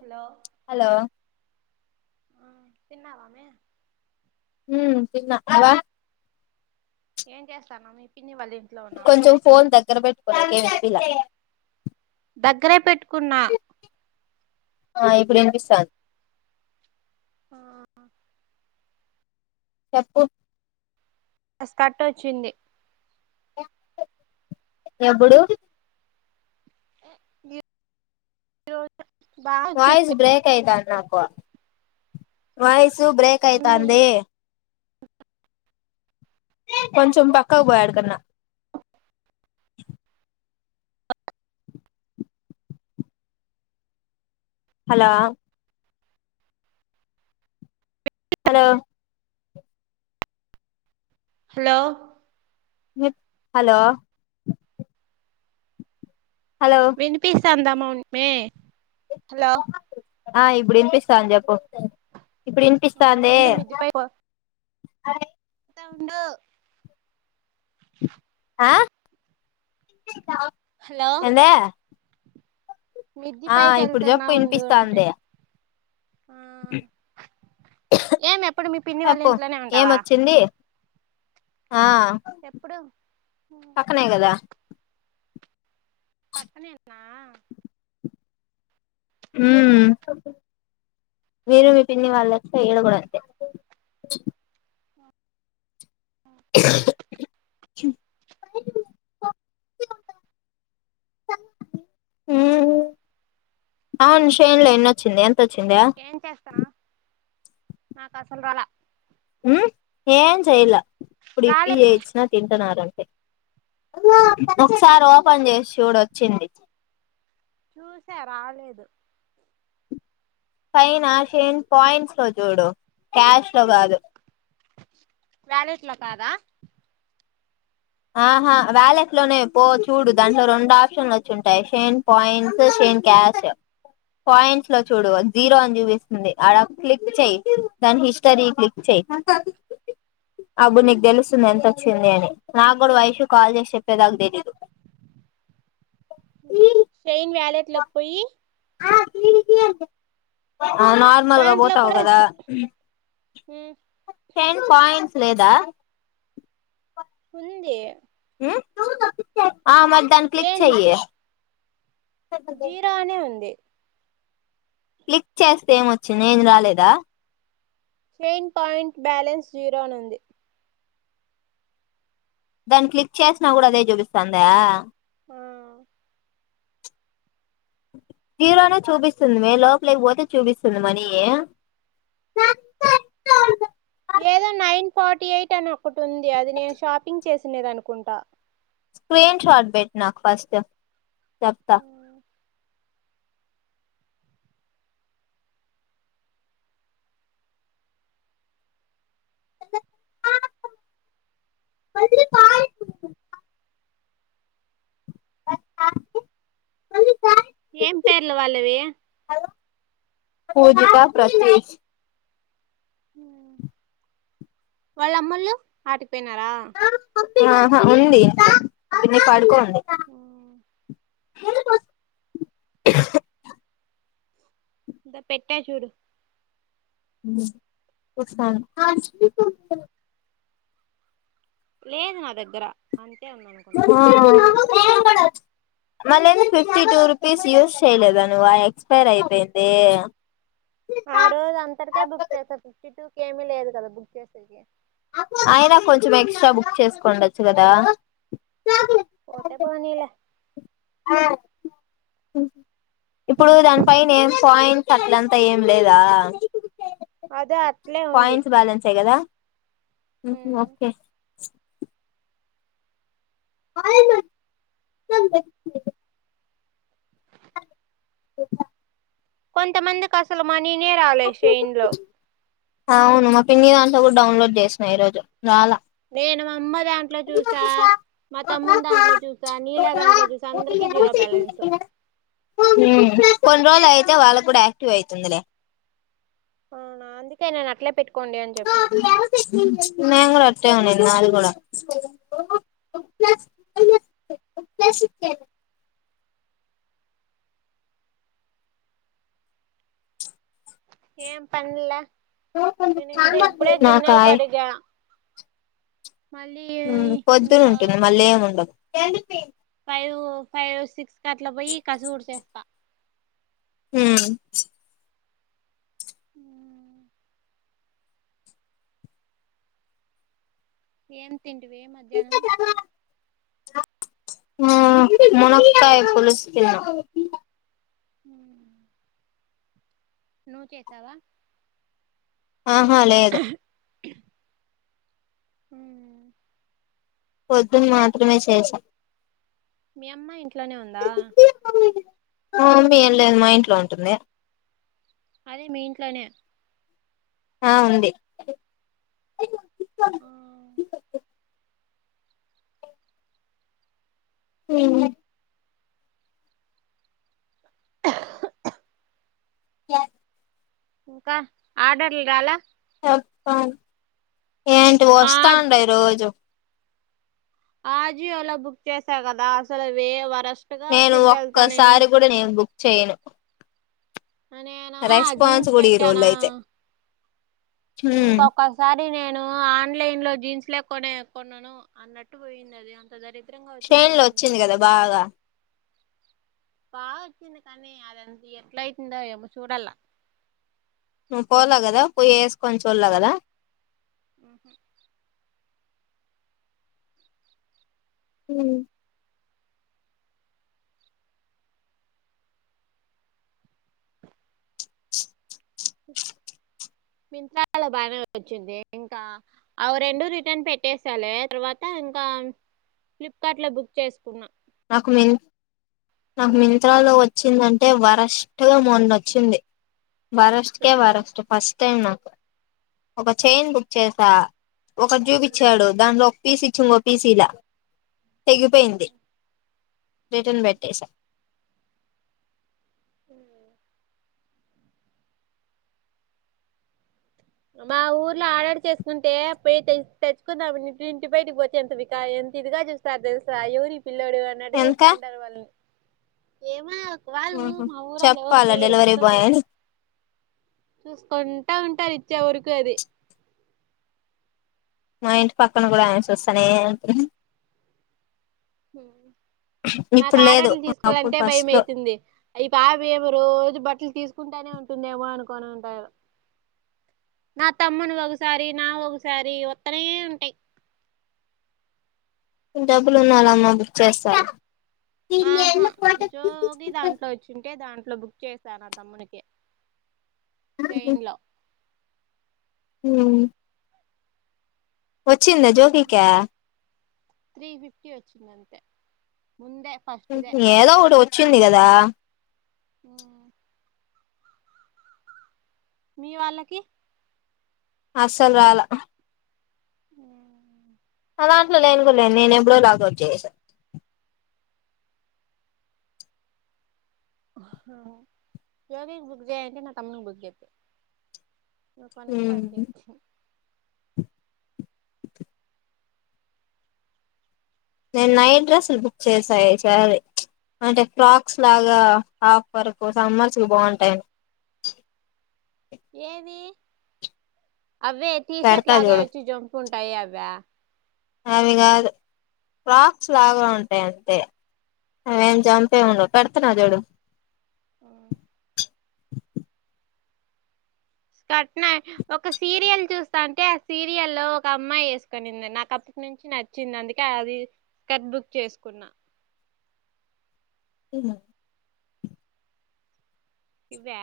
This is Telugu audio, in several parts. హలో హలో ఆ తిన్నవామే హ్మ్ తిన్న ఏం చేస్తాన్నావ్ మీ పి కొంచెం ఫోన్ దగ్గర పెట్టుకోండి ఏం వి పిల దగ్గరే పెట్టుకున్నా. ఆ ఇప్పుడు వినిపిస్త చెప్పు స్ కట్ వచ్చింది ఎప్పుడు [inaudible] వచ్చింది వాయిస్ బ్రేక్ అయితాంది నాకు వ వాయిస్ స్ బ్రేక్ ఉండు అయితాందీ కొంచెం పక్కకు పోయి ఆడు కన్న. Hello hello hello hello hello వినిపిస్ తాందా మో మే హలో ఆ ఇప్పుడు వినిపిస్తాన్ది చెప్పు. ఇప్పుడు ఆ ఇనిపిస్తాందే ఉండు మిద్ది హాయ్ త ఉండు ఆ ఎందే మిద‌్ది పైకి వెళ్తున్నా చెప్పు ఉండు అంటే వినిపిస్తాంది ఆ ఏమి ఎప్పుడు మీ పిన్ని వాళ్ళ చెప్పు ఇంట్లోనే ఉంటావా ఏమొచ్చింది ఆ ఎప్పుడు పక్కనే కదా. పక్కనే‌ంటనా మ్మ్ మీరు మీ పిన్ని వాళ్ళు ఒస్తె ఈడ గూడ అంతే. అవును షెన్ల ఎన్నోచ్చింది అం తొచ‌్చిందా? ఏం చేస్తానా నాకు అసలు రాల. ఉ, ఏం చేయలా ఇప్పుడు ఇప‌్పి రాలేదు చేసిన తింటునారు అం ఒకసారి ఓపెన్ జెసి చూడు వచ్చింది. చూసా రాలేదు. పైన షేన్ పాయింట్స్ లో చూడు, క్యాష్ లో కాదు. వాలెట్ లో కాదా? ఆహా వ్యాలెట్ లోనే పో చూడు దాంట్లో రెండు ఆప్షన్లు వచ్చింటాయి Shein points, Shein cash. Points లో చూడు జీరో అని చూపిస్తుంది ఆడ క్లిక్ చెయ‌్యి దాని హిస్టరీ క్లిక్ చెయ్, అప్పుడు నీకు తెలుస్తుంది ఎంత వచ్చింది అని. నాకు కూడా వైషు కాల్ చేసి చెప్పేదాక తెలీదు. షైన్ వ‌్యాలెట్ ట్ల పోయి ఆ తీ తీ అంటది. ఆ నార్మల్గా దాంట్లో పోతావు కూడా కదా. టెన్ పాయింట్స్ లేదా ఉందీ ఆ మరి దాన‌్ని క్లిక్ ఏంది చెయ‌్యి జీరో అనే ఉంది క్లిక్ చేస్తే ఏమొచ్చింది ఏమి రాలేదా? షైన్ పాయింట్ బ్యాలెన్స్ జీరో అని ఉంది. దాన్ని క్లిక్ చేసినా కూడా అదే చూపిస్థాందా? ఆ జీరోనే చూపిస్తుంది మే లోపలేకపోతే చూపిస్తుంది మనీ. ఏదో నైన్ ఫార్టీ ఎయిట్ అని ఒకటి ఉంది, అది నేను షాపింగ్ చేసినద అనుకుంటా. స్క్రీన్ షాట్ పెట్టు నాకు ఫస్ట్. చెప్తా [unintelligible] [unintelligible] ఏం పేర్లు వాళ్ళవి? పూజిత, ప్ర [unintelligible] వాళ్ళ అమొల్లు ఆటు తిన్నారా? ఆహా, ఉంది మేం పడుకోమ్ ఆ హ నెన్ పెట్టా చూడు. హ్మ్ లేదు నా దగ్గర అంతే ఉంది. ఆ మళ్ళీ ఏంది ఫిఫ్టీ టూ రూపీస్ యూస్చేయలేదా నువ్వు ఎక్స్పైర్ అయిపోయింది. ఆ రోజు అంతటికే బుక్ చేస్తారు ఫిఫ్టీ టూ కీ ఏమిలేదు కదా బుక్ చేసేకి అయినా కొంచెం ఎక్స్ట్రా బుక్ చేసుకోండచ్చు కదా పోతే పోనీలే ఇప్పుడు దాని పైన ఏం పాయింట్ అట్లంతా ఏం లేదా అదే అట్లే ఉంది పాయింట్స్ బ్యాలెన్స్యే కదా ఊహు ఓకే ఆయ ఇ కొంతమందికి అసలు మనీనే రాలే శైన్ లో అవును మా పిన్ని దాంట్లో కూడా డౌన్లోడ్ చేసిన ఈరోజు రాలా నేను మా అమ్మద్ దాంట్లో చూసా మా తమ్ముని దాంట్లో చూసా నీలా దాంట్లో చూసా అందరికి జీరో బ్యాలెన్స్ ఊ కొన్ని రోజులు అయితే వాళ్ళ కూడా యాక్టివ్ అయితుందిలే అవునా అందుకే నేను అట్లే పెట్టు నేను కూడా అట్ అట్టె ఉన్నింది నాది కూడా ఏం పన్లే నాకాయ్ కడిగా మళ్ళీ ఊ పొద్దున ఇంకా ఉంటుంది మళ్ళీ ఏమి ఉండదు. Ten rupee five five six క అట్లా పోయి కసువు ఊడ్చేస్తా హూ ఉ ఏం తింటివే మధ్యాహ్నం ఆ మునక్కాయ పులుసు తిన్నా హ నువ్ చేసావా ఆహా లేదు హ పొద్ధున మాత్రమే చేసా మీ అమ్మ ఇంట్లోనే ఉందా మా అమ్మ ఏం లేదు మా ఇంట్లో ఉంటుంది. అదే మీ ఇంట్లోనే ఆ ఉంది. హు క్యా ఇంకా ఆర్డర్లు రాలా వత్తాన్ ఏంటి ఆ వస్తాండాయి రోజు ఆ జియో లో బుక్ చేసా గదా, అసలఅవి వే వరస్ నేను ఒక్కసారి కూడ నేను బుక్ చేయను అ నేనూ రెస్పాన్స్ జీన్స్ కూడా ఈ రోజులు పెట్టానా. అయితే ఇంకొకసారి అండి నేను ఆన్లైన్ లో జీన్స్లే కొనే కొనను అన్నట్టు పోయింది అది, అంత దరిద్ [unintelligible] వచ్చింది కద బాగా. బాగ వచ్చింది కానీ, అదంత ఎట్ల అయితుందో ఏమో చూడాల్ల. నువ్వు పోాల గదా, పోయ్యి ఏస్కోని చూడలే గదా? అహ ఉమ్ మింత్రాలో బానే వచ్చిద్దే, ఇంకా అవి రెండు రిటర్న్ పెట్టేేశాలే, తర్వాత ఇంకా ఫ్లిప్కార్ట్ లో బుక్ చేసుకున్నా. నాకు మింత్రాలో వచ్చిందంటే వరస్ట్ గ మొనోచ్చింది. వారస్ట్ కే ఏంది వారస్ట్, ఫస్ట్ టైమ్ నా ఒక చైన్ బుక్ చేసా. ఒకట్ జూపిచ్చాడు దాన్లో [unintelligible] తీసిలా. తెగిపోయింది. రిటర్న్ పెట్టసా. హ్మ్ మా ఊర్ల ఆడర్ చేసుకుంటే పొయ్ తె తెచ్చుకుందామని ఇంటి బయటకి పోతే ఎంత వికా ఎంత ఇదిగా చూస్తారు తెలుసా ఎవరి పి పిల్లోడివి అన్నట్టు ఎందుక చూస్తాంటరు వాళ్ని ఏమాయ్ వాళ్ళు ఊరు మా ఊరోళ్ళు ఎవరు చెప్పాలా చేయరు డెలివరీ బాయ్ ముసలవాళ్ళు, అని చూసుకుంటా ఉంటారు ఇట్ చ్చ వరుకు అది. మా ఇంటి పక్కన గుడా చూస్తానే ఉంటద్ హ్మ్ నాకు లేదు ఆడర్లు అప్పుడు తీసుకోవాలంటే ఫస్ట్ భయమై లో తుంది, ఈ పాప ఏమో రోజ్ బట్టలు తీసుకుంటేనే ఉంటుందేమో అనుకోని అంటారు. నా తమ్మునివి ఒకసారి నావోకసారి ఒత్తనే ఉంటాయి. డబ్బులు ఉన్నాలమ్మా బుక్ చేస్తాన్ ఆహా, జోగి దాంట్లో వచ్చింటే దాం ట్ల బుక్ చేశా, నా తమ్మునికి. చేయిన్ లో. ఊ వచ్చింద జో [unintelligible] త్రీ ఫిఫ్టీ వచ్చింది అంతే. ముందే ఫస్ట్దే ఏదో ఒకటి వచ్చిన్ ఉంది కదా ఆ మీ వాళ్ళకి అస్సలు రాలా ఉ నా దాంట్లో లేను కూడాలేను నేను ఎప్పుడో లాగోట్ చేసా యోగికి బుగ్ చేయండి నా తమ్మున్కి బుగ్ జెతే నువ్ కొనుకొండి వచ్చి నేను నైట్ డ్రెస్సులు బుక్ చేసాయి ఈసారీ ప్చ్ అంటే ఫ్రాక్స్ లాగా హాఫ్ వర్కు సమ్మర్స్ కి బాగుంటాయి అని ఏది అవే పెడతా టీషర్ట్లాగ చూడు వచ్చి జంప్ ఉన్ టైఅవ్యా అవి కాదు ఫ్రాక్స్ లాగా ఉంటాయంటే [unintelligible] పెడ్తున్నాజుడు ఆ ష్కర్ట్ని ఒక సీరియల్ చూస్తా అంటే ఆ సీరియలో ఒక అమ్మాయి వేసుకనింది నాకు అప్పటి నుంచి నచ్చింది అందుకే అదవి స్కట్ బుక్ చేసుకున్నా ఏను ఇవా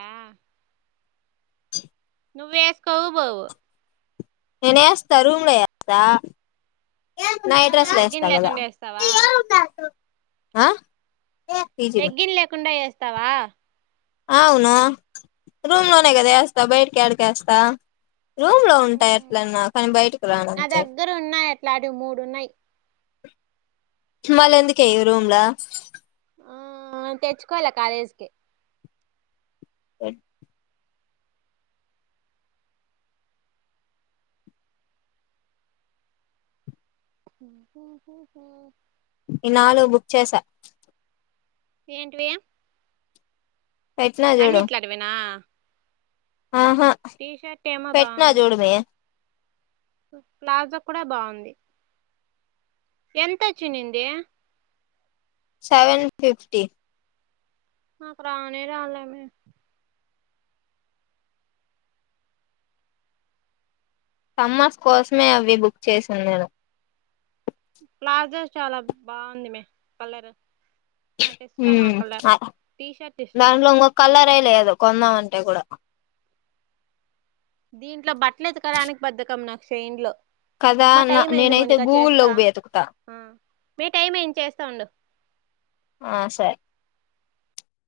నువ్వు వేస్కోవు బోవు నేన్నేస్తా రూమ్ లో ఏస్తా నైట్ డ్రెస్సులు వేస్తా లెగ్గిన్ కదా లేకుండా వేస్తావా ఆ పీజీలో లగ్గిన్ లేకుండా వేస్త్ తావా అవును రూమ్ లోనే కదా వేస్తా బయటికి ఏడీకి వేస్తా రూమ్ లో ఉంటాయి ఎట్లన్నా కాని బయటకు నా రానంతే దగ్గర ఉన్నాయి అట్లాంటివి మూడు ఉన్నాయి మళ్ళ ఎందుకే ఈరూమ్లా ఆ తెచ్చుకోల కాలేజీకి అఓ ఈనాలు బుక్ చేసా ఏంటివి పెట్టినా అన్ని చూడు ఇట్లాడివేనా ఆహా ఏమో పెట్నా చూడూమే ప్లాజా కూడా బాగుంది ఎంతోచ్చినింది సెవెన్ ఫిఫ్టీ నాకు రానే రాలమే సమ్మర్స్ కోసమే అవి బుక్ చేస్తాను నేను ప్లాజా చాలా బాగుంది మే కలర్ నాకు హు ఇష్టం ఆ కలర్ అ టీ షర్ట్ ఇష్టం దాంట్లో ఇంకో కలర్ అయితే లేదు కొందామంటే కూడా దీంట్లో బట్టలు ఎతకడానికి బద్దకం నాకుశైన్లో కదా ఉమ్మా టైం అయింది నేనైతే మోనికా చేస్తా గూగుల్లోకి వెతుకుతా హా మే టైం ఏంది చేస్తా ఉండు ఆ సరే